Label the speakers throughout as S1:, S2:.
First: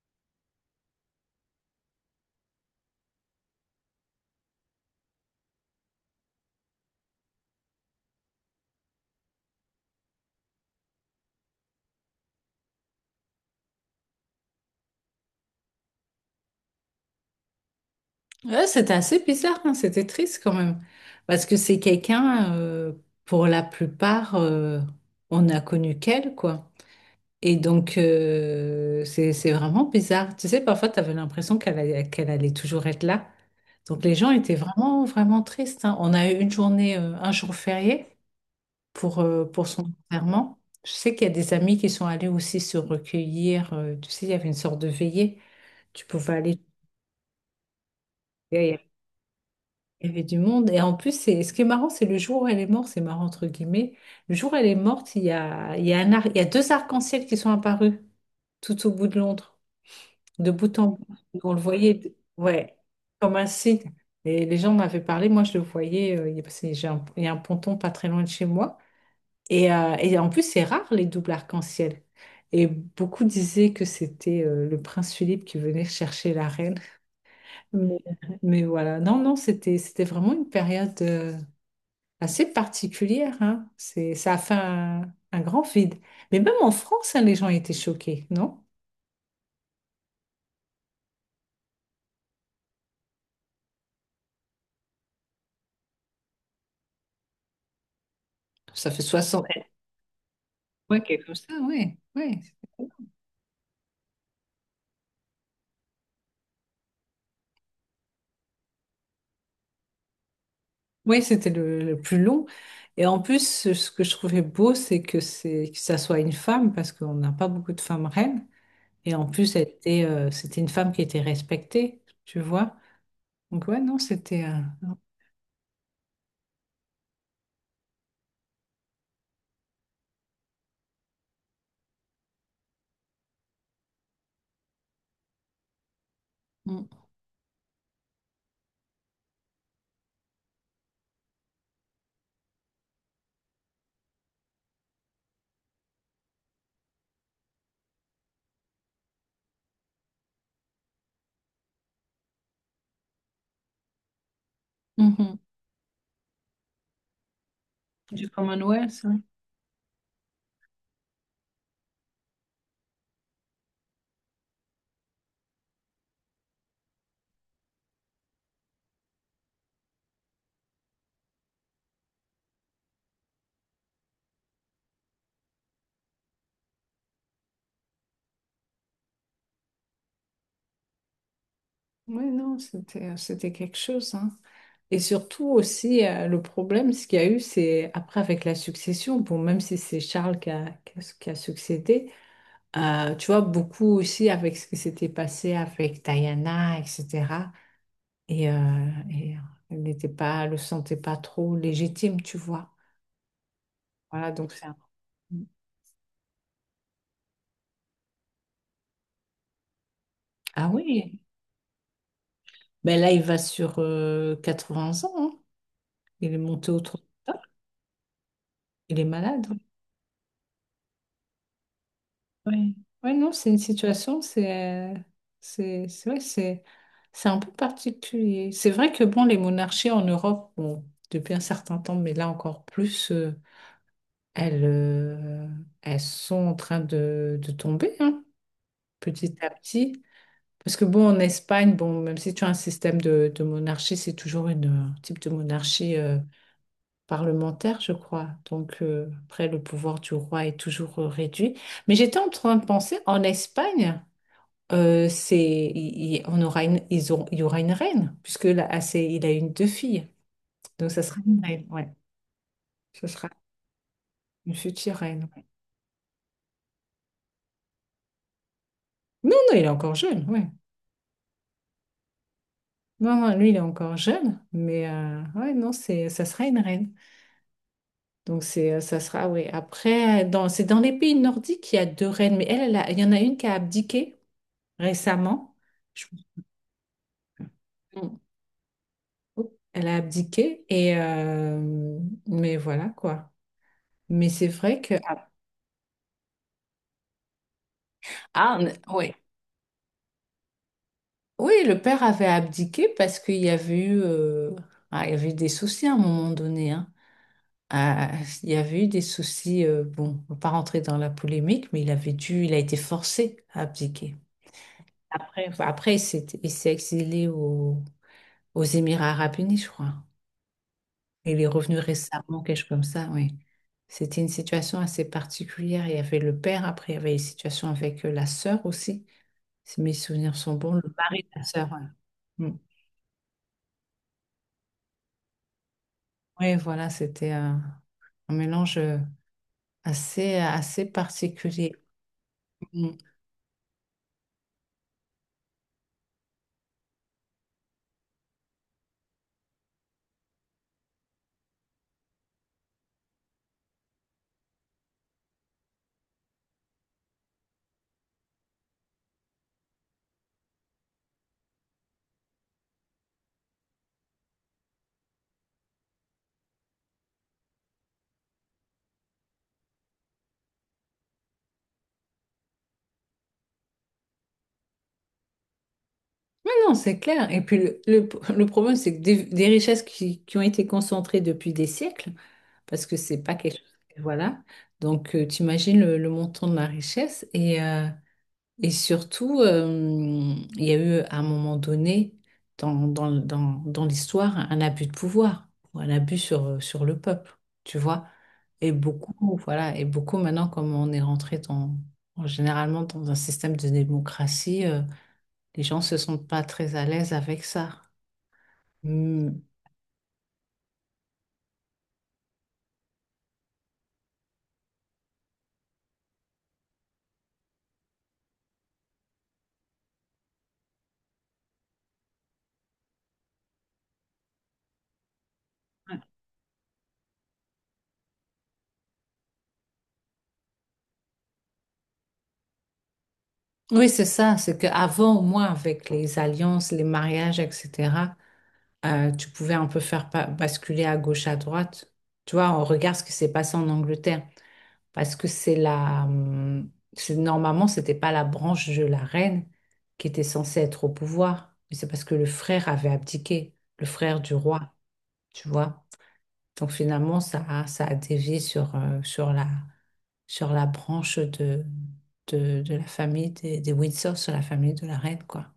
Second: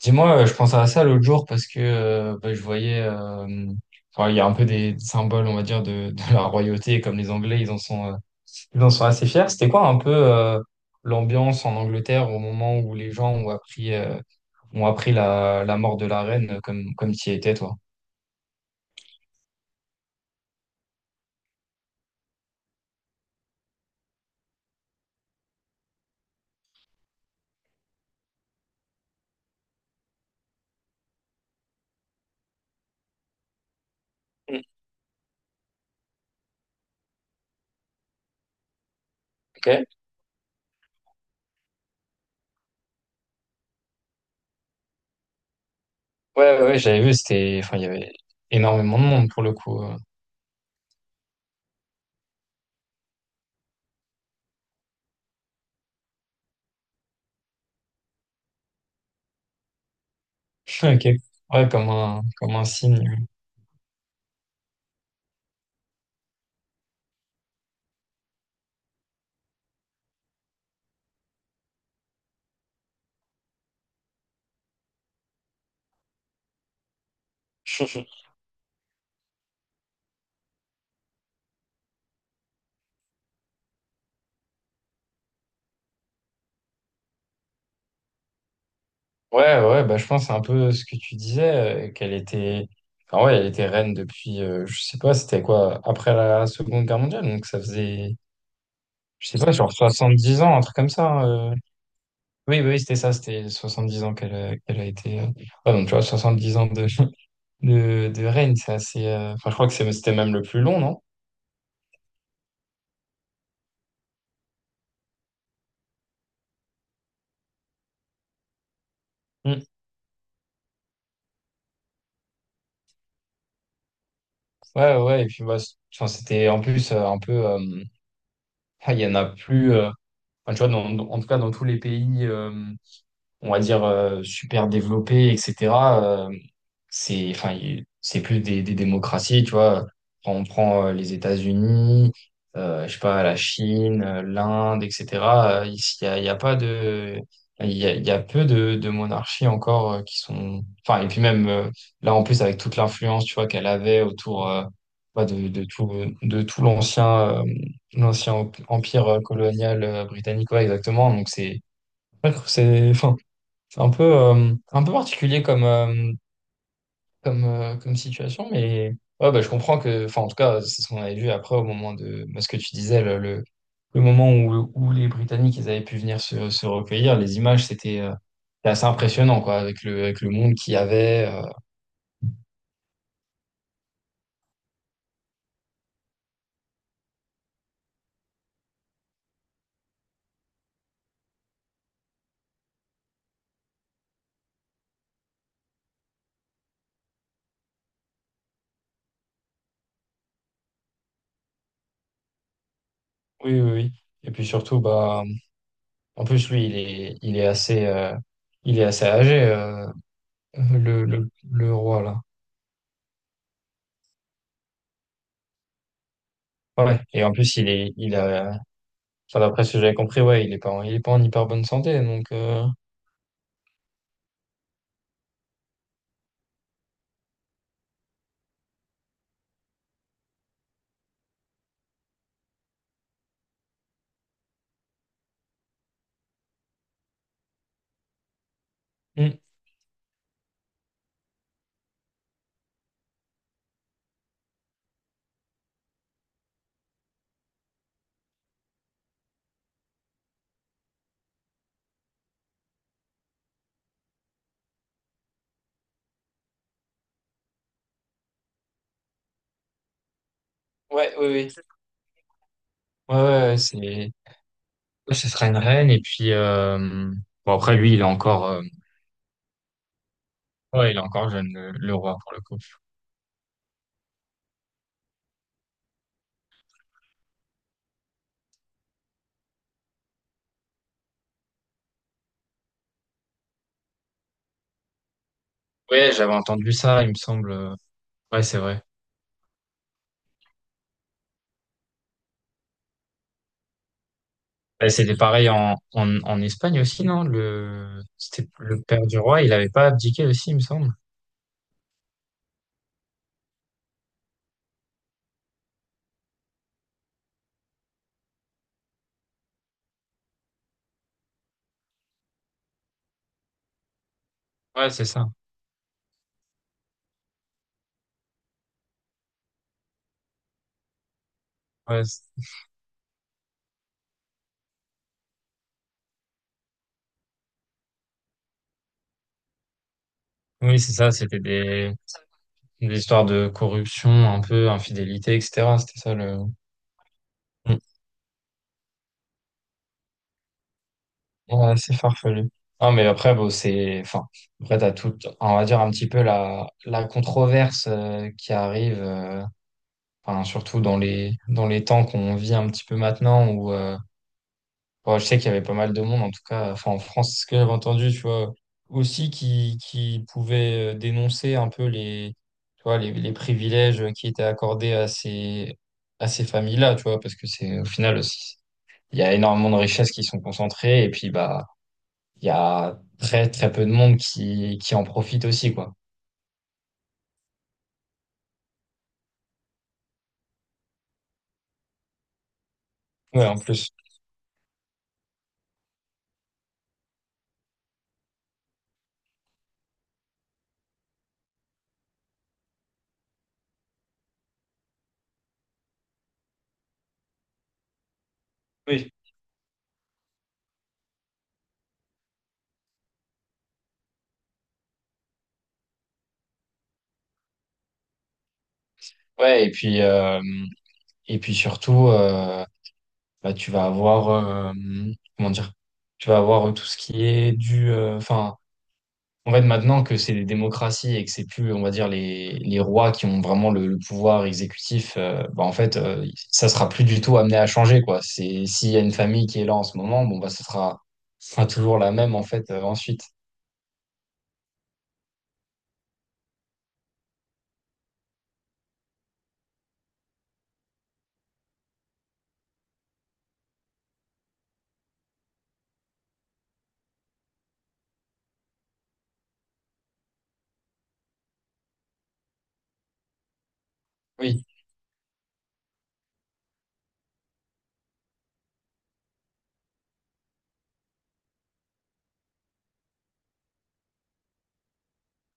S1: Dis-moi, je pensais à ça l'autre jour parce que bah, je voyais, enfin, il y a un peu des symboles, on va dire, de la royauté, comme les Anglais, ils en sont assez fiers. C'était quoi un peu l'ambiance en Angleterre au moment où les gens ont appris la mort de la reine, comme tu y étais, toi?
S2: Ouais, c'était assez bizarre, hein. C'était triste quand même. Parce que c'est quelqu'un, pour la plupart, on n'a connu qu'elle, quoi. Et donc, c'est vraiment bizarre. Tu sais, parfois, tu avais l'impression qu'elle allait toujours être là. Donc, les gens étaient
S1: Mm.
S2: vraiment, vraiment tristes, hein. On a eu un jour férié pour, euh,
S1: Ok.
S2: pour son
S1: Ouais,
S2: enterrement. Je sais qu'il y a des amis qui sont allés aussi se recueillir. Tu sais, il y avait une sorte de veillée. Tu pouvais aller.
S1: ouais, ouais, j'avais vu, c'était, enfin, il y avait énormément de monde pour le coup.
S2: Il y avait du monde. Et en plus, ce qui est marrant, c'est le jour où elle est morte, c'est marrant entre guillemets. Le jour où elle est morte, il y a deux arcs-en-ciel qui sont apparus tout au bout de Londres, de bout en
S1: Ok.
S2: bout. On le
S1: Ouais, comme
S2: voyait,
S1: un, comme un
S2: ouais,
S1: signe.
S2: comme un signe. Et les gens m'avaient parlé, moi je le voyais, parce que il y a un ponton pas très loin de chez moi. Et en plus, c'est rare les doubles arcs-en-ciel. Et beaucoup disaient que c'était le prince Philippe qui venait chercher la reine. Mais, mais voilà, non, non, c'était vraiment une période, assez particulière, hein. Ça a fait un grand vide. Mais même en France, hein, les gens étaient choqués, non?
S1: Ouais, ouais, bah, je pense c'est un peu ce que tu disais, qu'elle était, enfin, ouais, elle était reine depuis, je sais pas, c'était quoi, après la Seconde Guerre mondiale, donc ça faisait,
S2: Ça fait
S1: je sais
S2: soixante
S1: pas, genre 70 ans, un truc comme
S2: mois
S1: ça,
S2: quelque chose
S1: hein.
S2: comme ça, ouais, ouais.
S1: Oui, oui, oui, c'était ça, c'était 70 ans qu'elle a été. Ouais, donc tu vois, 70 ans de, de reine, c'est assez. Enfin, je crois que c'était même le plus long, non?
S2: Oui, c'était le plus long. Et en plus, ce que je trouvais beau, c'est que ça soit une femme, parce qu'on n'a pas beaucoup de femmes reines. Et en plus,
S1: Mm.
S2: c'était une femme qui était respectée, tu vois. Donc ouais, non,
S1: Ouais, ouais, et puis bah, enfin, c'était en plus un peu. Il y en a plus. Enfin, tu vois, en tout cas, dans tous les pays. On va dire, super développées, etc., euh,
S2: Mm.
S1: c'est, enfin, c'est plus des démocraties, tu vois. Quand on prend les États-Unis, je sais pas, la Chine, l'Inde, etc., ici, il y a pas de... Il y a peu de monarchies encore qui sont... Enfin, et puis même, là, en plus, avec toute l'influence, tu vois, qu'elle avait autour... bah,
S2: Mhm.
S1: de tout l'ancien
S2: Du Commonwealth.
S1: empire
S2: Ouais,
S1: colonial britannique, ouais, exactement. Donc, enfin, c'est un peu particulier comme situation, mais ouais, bah, je comprends que, enfin, en tout cas, c'est ce qu'on avait vu après au moment de bah, ce que tu disais, le moment où les Britanniques ils avaient pu venir se recueillir. Les images, c'était assez impressionnant, quoi, avec le monde qu'il y avait.
S2: ouais, non, c'était c'était quelque chose. Hein. Et surtout aussi, le problème, ce qu'il y a eu, c'est après avec la succession, bon, même si c'est Charles qui a succédé, tu vois, beaucoup aussi avec ce qui s'était passé avec Diana, etc. Et, euh, et euh, elle le sentait pas trop légitime, tu vois.
S1: Oui, oui, oui. Et
S2: Voilà,
S1: puis
S2: donc c'est un...
S1: surtout, bah, en plus, lui, il est assez âgé,
S2: Ah oui,
S1: le roi, là.
S2: ben là, il va sur 80 ans, hein. Il est monté au
S1: Ouais.
S2: trône.
S1: Et en plus, il est, il a,
S2: Il est
S1: Enfin,
S2: malade, hein.
S1: d'après ce que j'avais compris, ouais, il est pas en hyper bonne santé, donc
S2: Oui, ouais, non, c'est une situation, c'est vrai, c'est un peu particulier. C'est vrai que bon, les monarchies en Europe, bon, depuis un certain temps, mais là encore plus, elles, euh, elles sont en train de tomber, hein, petit
S1: hmm.
S2: à petit. Parce que bon, en Espagne, bon, même si tu as un système de monarchie, c'est toujours un type de monarchie parlementaire, je crois. Donc après, le pouvoir du roi est toujours réduit. Mais j'étais en train de penser, en Espagne c'est, il- on aura une, ils auront- il y aura une reine, puisque là, ah, il a une deux filles. Donc, ça
S1: Ouais,
S2: sera
S1: oui,
S2: une
S1: oui.
S2: reine, ouais. Ce
S1: Ouais, ouais,
S2: sera
S1: ouais, c'est, ouais,
S2: une future reine.
S1: ce
S2: Ouais.
S1: sera une reine et puis bon, après, lui, il est encore
S2: Non, non, il est encore jeune, ouais.
S1: ouais, il est encore jeune, le roi pour le coup.
S2: Non, non, lui, il est encore jeune, mais ouais, non, ça sera une reine. Donc, ça sera, ouais. Après, c'est dans les pays nordiques qu'il y a deux reines, mais il y en a une qui a abdiqué récemment. Je-
S1: Ouais, j'avais entendu ça, il me semble. Ouais, c'est vrai.
S2: Oups, elle a abdiqué, et, mais voilà, quoi. Mais c'est vrai
S1: Ouais,
S2: que...
S1: c'était pareil en, en Espagne aussi, non? Le C'était
S2: Ah,
S1: le père
S2: ouais.
S1: du roi, il avait pas abdiqué aussi, il me semble.
S2: Oui, le père avait abdiqué parce qu'il y avait eu, il y avait eu des soucis à un moment donné, hein. Ah, il y avait eu des soucis, bon, on va pas rentrer dans la polémique, mais il a été forcé à abdiquer.
S1: Ouais, c'est ça.
S2: Après, enfin, après, il s'est exilé aux Émirats arabes unis, je crois. Il est revenu
S1: Ouais,
S2: récemment, quelque chose comme ça, oui. C'était une situation assez particulière. Il y avait le père, après, il y avait une situation avec la sœur aussi, si mes souvenirs sont bons,
S1: oui, c'est
S2: le
S1: ça,
S2: mari de
S1: c'était
S2: la sœur.
S1: des
S2: Ouais. Mm.
S1: histoires de corruption, un peu infidélité, etc. C'était ça le.
S2: Oui, voilà, c'était un mélange assez, assez particulier.
S1: Ouais, c'est farfelu.
S2: Mm.
S1: Non, mais après, bon, c'est, enfin, après, t'as tout, on va dire un petit peu la controverse qui arrive, enfin, surtout dans les temps qu'on vit un petit peu maintenant où bon, je sais qu'il y avait pas mal de monde, en tout cas, enfin, en France, ce que j'avais entendu, tu vois, aussi qui pouvait dénoncer un peu les, tu vois, les privilèges qui étaient accordés à ces familles-là, tu vois, parce que c'est, au final, il y a énormément de richesses qui sont concentrées et puis, bah, il y a très très peu de monde qui en profite aussi, quoi.
S2: Mais non, c'est clair. Et puis, le problème, c'est que des richesses qui ont été concentrées depuis des siècles, parce que c'est pas
S1: Ouais, en
S2: quelque chose.
S1: plus.
S2: Voilà. Donc, tu imagines le montant de la richesse. Et surtout, il y a eu à un moment donné dans l'histoire un abus de pouvoir, ou un abus sur le peuple, tu vois. Et
S1: Oui.
S2: beaucoup, voilà, et beaucoup maintenant, comme on est rentré généralement dans un système de démocratie, les gens se sentent pas très à l'aise avec ça. Hmm.
S1: Ouais, et puis, et puis surtout, bah, tu vas avoir, comment dire, tu vas avoir tout ce qui est du, enfin, en fait, maintenant que c'est des démocraties et que c'est plus, on va dire, les rois qui ont vraiment le pouvoir exécutif, bah, en fait, ça sera plus du tout amené à changer, quoi. C'est, s'il y a une famille qui est là en ce moment, bon, bah, ça sera toujours la même, en fait, ensuite.
S2: Oui, c'est ça, c'est qu'avant, au moins, avec les alliances, les mariages, etc., tu pouvais un peu faire basculer à gauche, à droite. Tu vois, on regarde ce qui s'est passé en Angleterre. Parce que normalement, c'était pas la branche de la reine qui était censée être au pouvoir. Mais c'est parce que le frère avait abdiqué, le frère du
S1: Oui,
S2: roi, tu vois. Donc finalement, ça a dévié sur la branche de la famille des Windsor, sur la famille de la reine, quoi.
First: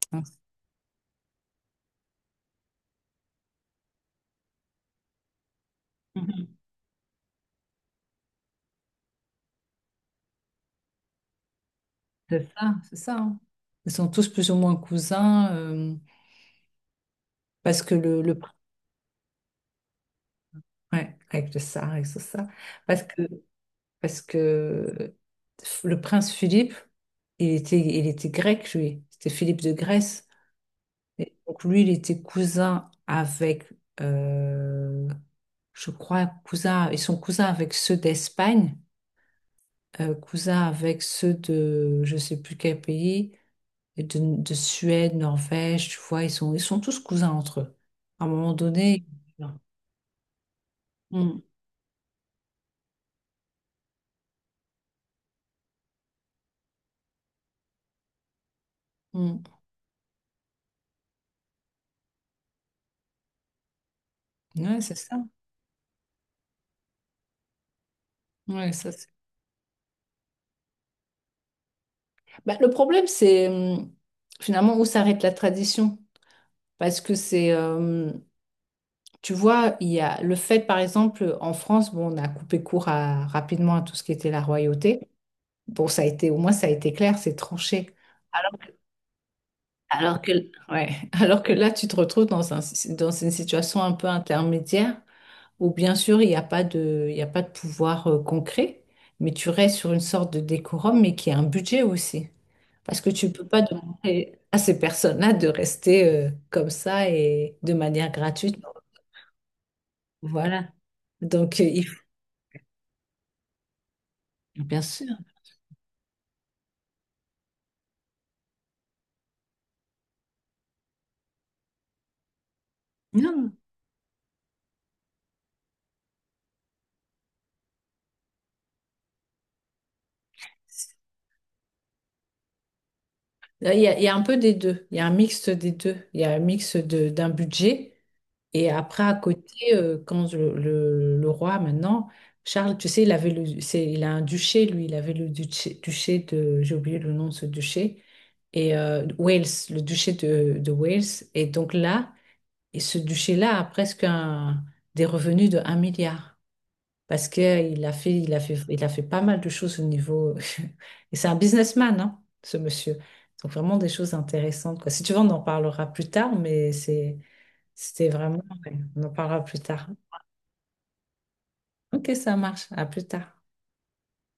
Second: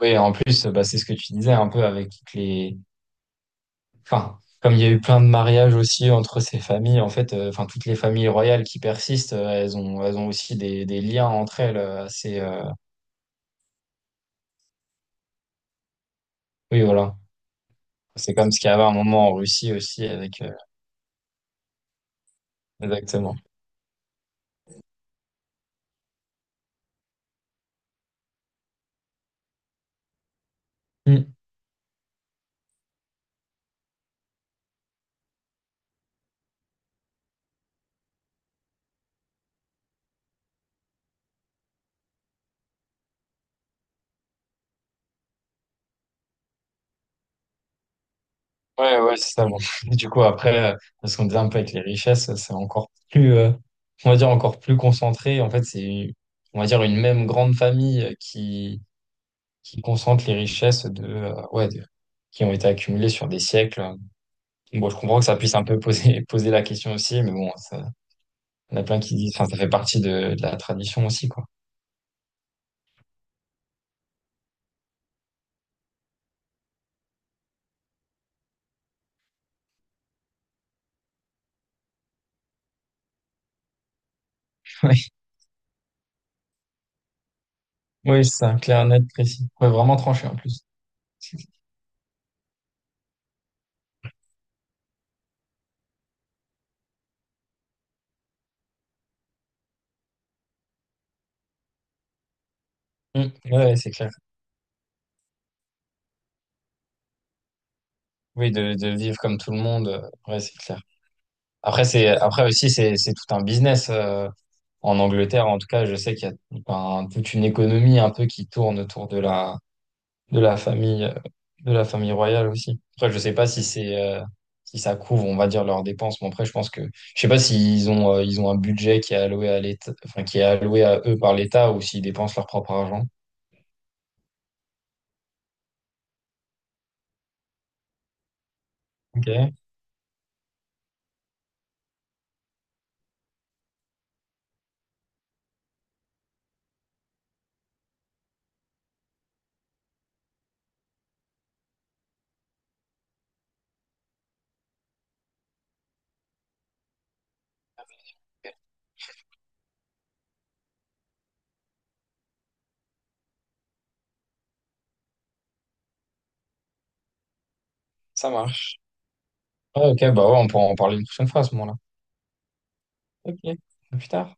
S1: oui, en plus, bah, c'est ce que tu disais un peu avec toutes les. Enfin, comme il y a eu plein de mariages aussi entre
S2: Hein.
S1: ces familles, en fait, enfin, toutes les familles royales qui persistent, elles ont aussi des liens entre elles assez.
S2: C'est ça, c'est ça. Hein. Ils sont tous plus ou moins cousins
S1: Oui, voilà.
S2: parce que
S1: C'est comme ce qu'il y avait un moment en Russie aussi avec.
S2: ouais, avec le ça, avec ce ça, parce que
S1: Exactement.
S2: parce que le prince Philippe, il était grec lui, c'était Philippe de Grèce.
S1: Mm.
S2: Et donc lui, il était cousin avec euh, je crois cousin, ils sont cousins avec ceux d'Espagne, cousins avec ceux de je sais plus quel pays. Et de Suède, Norvège, tu vois, ils sont tous cousins entre eux. À un moment
S1: Ouais,
S2: donné.
S1: ouais, c'est ça. Bon. Du coup, après, parce qu'on disait
S2: Mm,
S1: un peu avec les richesses, c'est encore plus. On va dire encore plus concentré. En fait, c'est, on va dire, une même grande famille qui
S2: mm.
S1: qui concentre les richesses de, ouais, qui ont été accumulées sur des siècles.
S2: Ouais,
S1: Bon,
S2: c'est
S1: je comprends
S2: ça.
S1: que ça puisse un peu poser, poser la question aussi, mais bon, ça,
S2: Ouais,
S1: on a
S2: ça
S1: plein
S2: c'est-
S1: qui disent, enfin, ça fait partie de la tradition aussi, quoi.
S2: Bah, le problème, c'est finalement où s'arrête la tradition. Parce que tu vois, il y a le fait, par exemple, en France, bon, on a coupé court rapidement à tout ce qui était la royauté. Bon, ça a été, au moins, ça a été clair, c'est tranché.
S1: Oui, oui, c'est
S2: Alors
S1: ça,
S2: que,
S1: clair, net, précis. Ouais, vraiment
S2: alors
S1: tranché
S2: que,
S1: en plus.
S2: ouais, alors que là, tu te retrouves dans une situation un peu intermédiaire. Ou bien sûr il n'y a pas de, il n'y a pas de pouvoir concret, mais tu restes sur une sorte de décorum, mais qui a un budget aussi. Parce que
S1: Mm.
S2: tu ne peux
S1: Ouais,
S2: pas
S1: ouais, c'est clair.
S2: demander à ces personnes-là de rester comme ça et de manière
S1: Oui,
S2: gratuite.
S1: de vivre comme tout le monde, ouais, c'est
S2: Voilà.
S1: clair.
S2: Donc,
S1: Après,
S2: il faut,
S1: c'est, après aussi, c'est tout un business.
S2: bien
S1: En
S2: sûr.
S1: Angleterre, en tout cas, je sais qu'il y a, enfin, toute une économie un peu qui tourne autour de la famille, euh, de la famille royale aussi. Après, je sais pas
S2: Non.
S1: si ça couvre, on va dire, leurs dépenses, mais après, je pense que, je sais pas ils ont un budget qui est alloué à l'État, enfin, qui est alloué à eux par l'État ou s'ils dépensent leur propre argent.
S2: Là, il y a un peu des deux. Il y a un mixte des deux. Il y a un mix d'un budget. Et après, à
S1: Ok,
S2: côté, quand le roi, maintenant, Charles, tu sais, il avait le, c'est, il a un duché, lui, il avait le duché, duché de, j'ai oublié le nom de ce duché, et Wales, le duché de Wales. Et donc là, et ce duché-là a presque des revenus de 1 milliard. Parce qu'il a fait, il a fait, il a fait pas mal de choses au niveau. Et c'est un businessman, hein, ce monsieur. Donc vraiment des choses intéressantes, quoi. Si tu veux, on en parlera plus tard, C'était
S1: ça
S2: vraiment... Ouais,
S1: marche.
S2: on en parlera plus tard.
S1: Ah, ok, bah ouais, on pourra en parler une prochaine fois à ce moment-là.
S2: Ok, ça marche. À plus
S1: Ok,
S2: tard.
S1: à plus tard.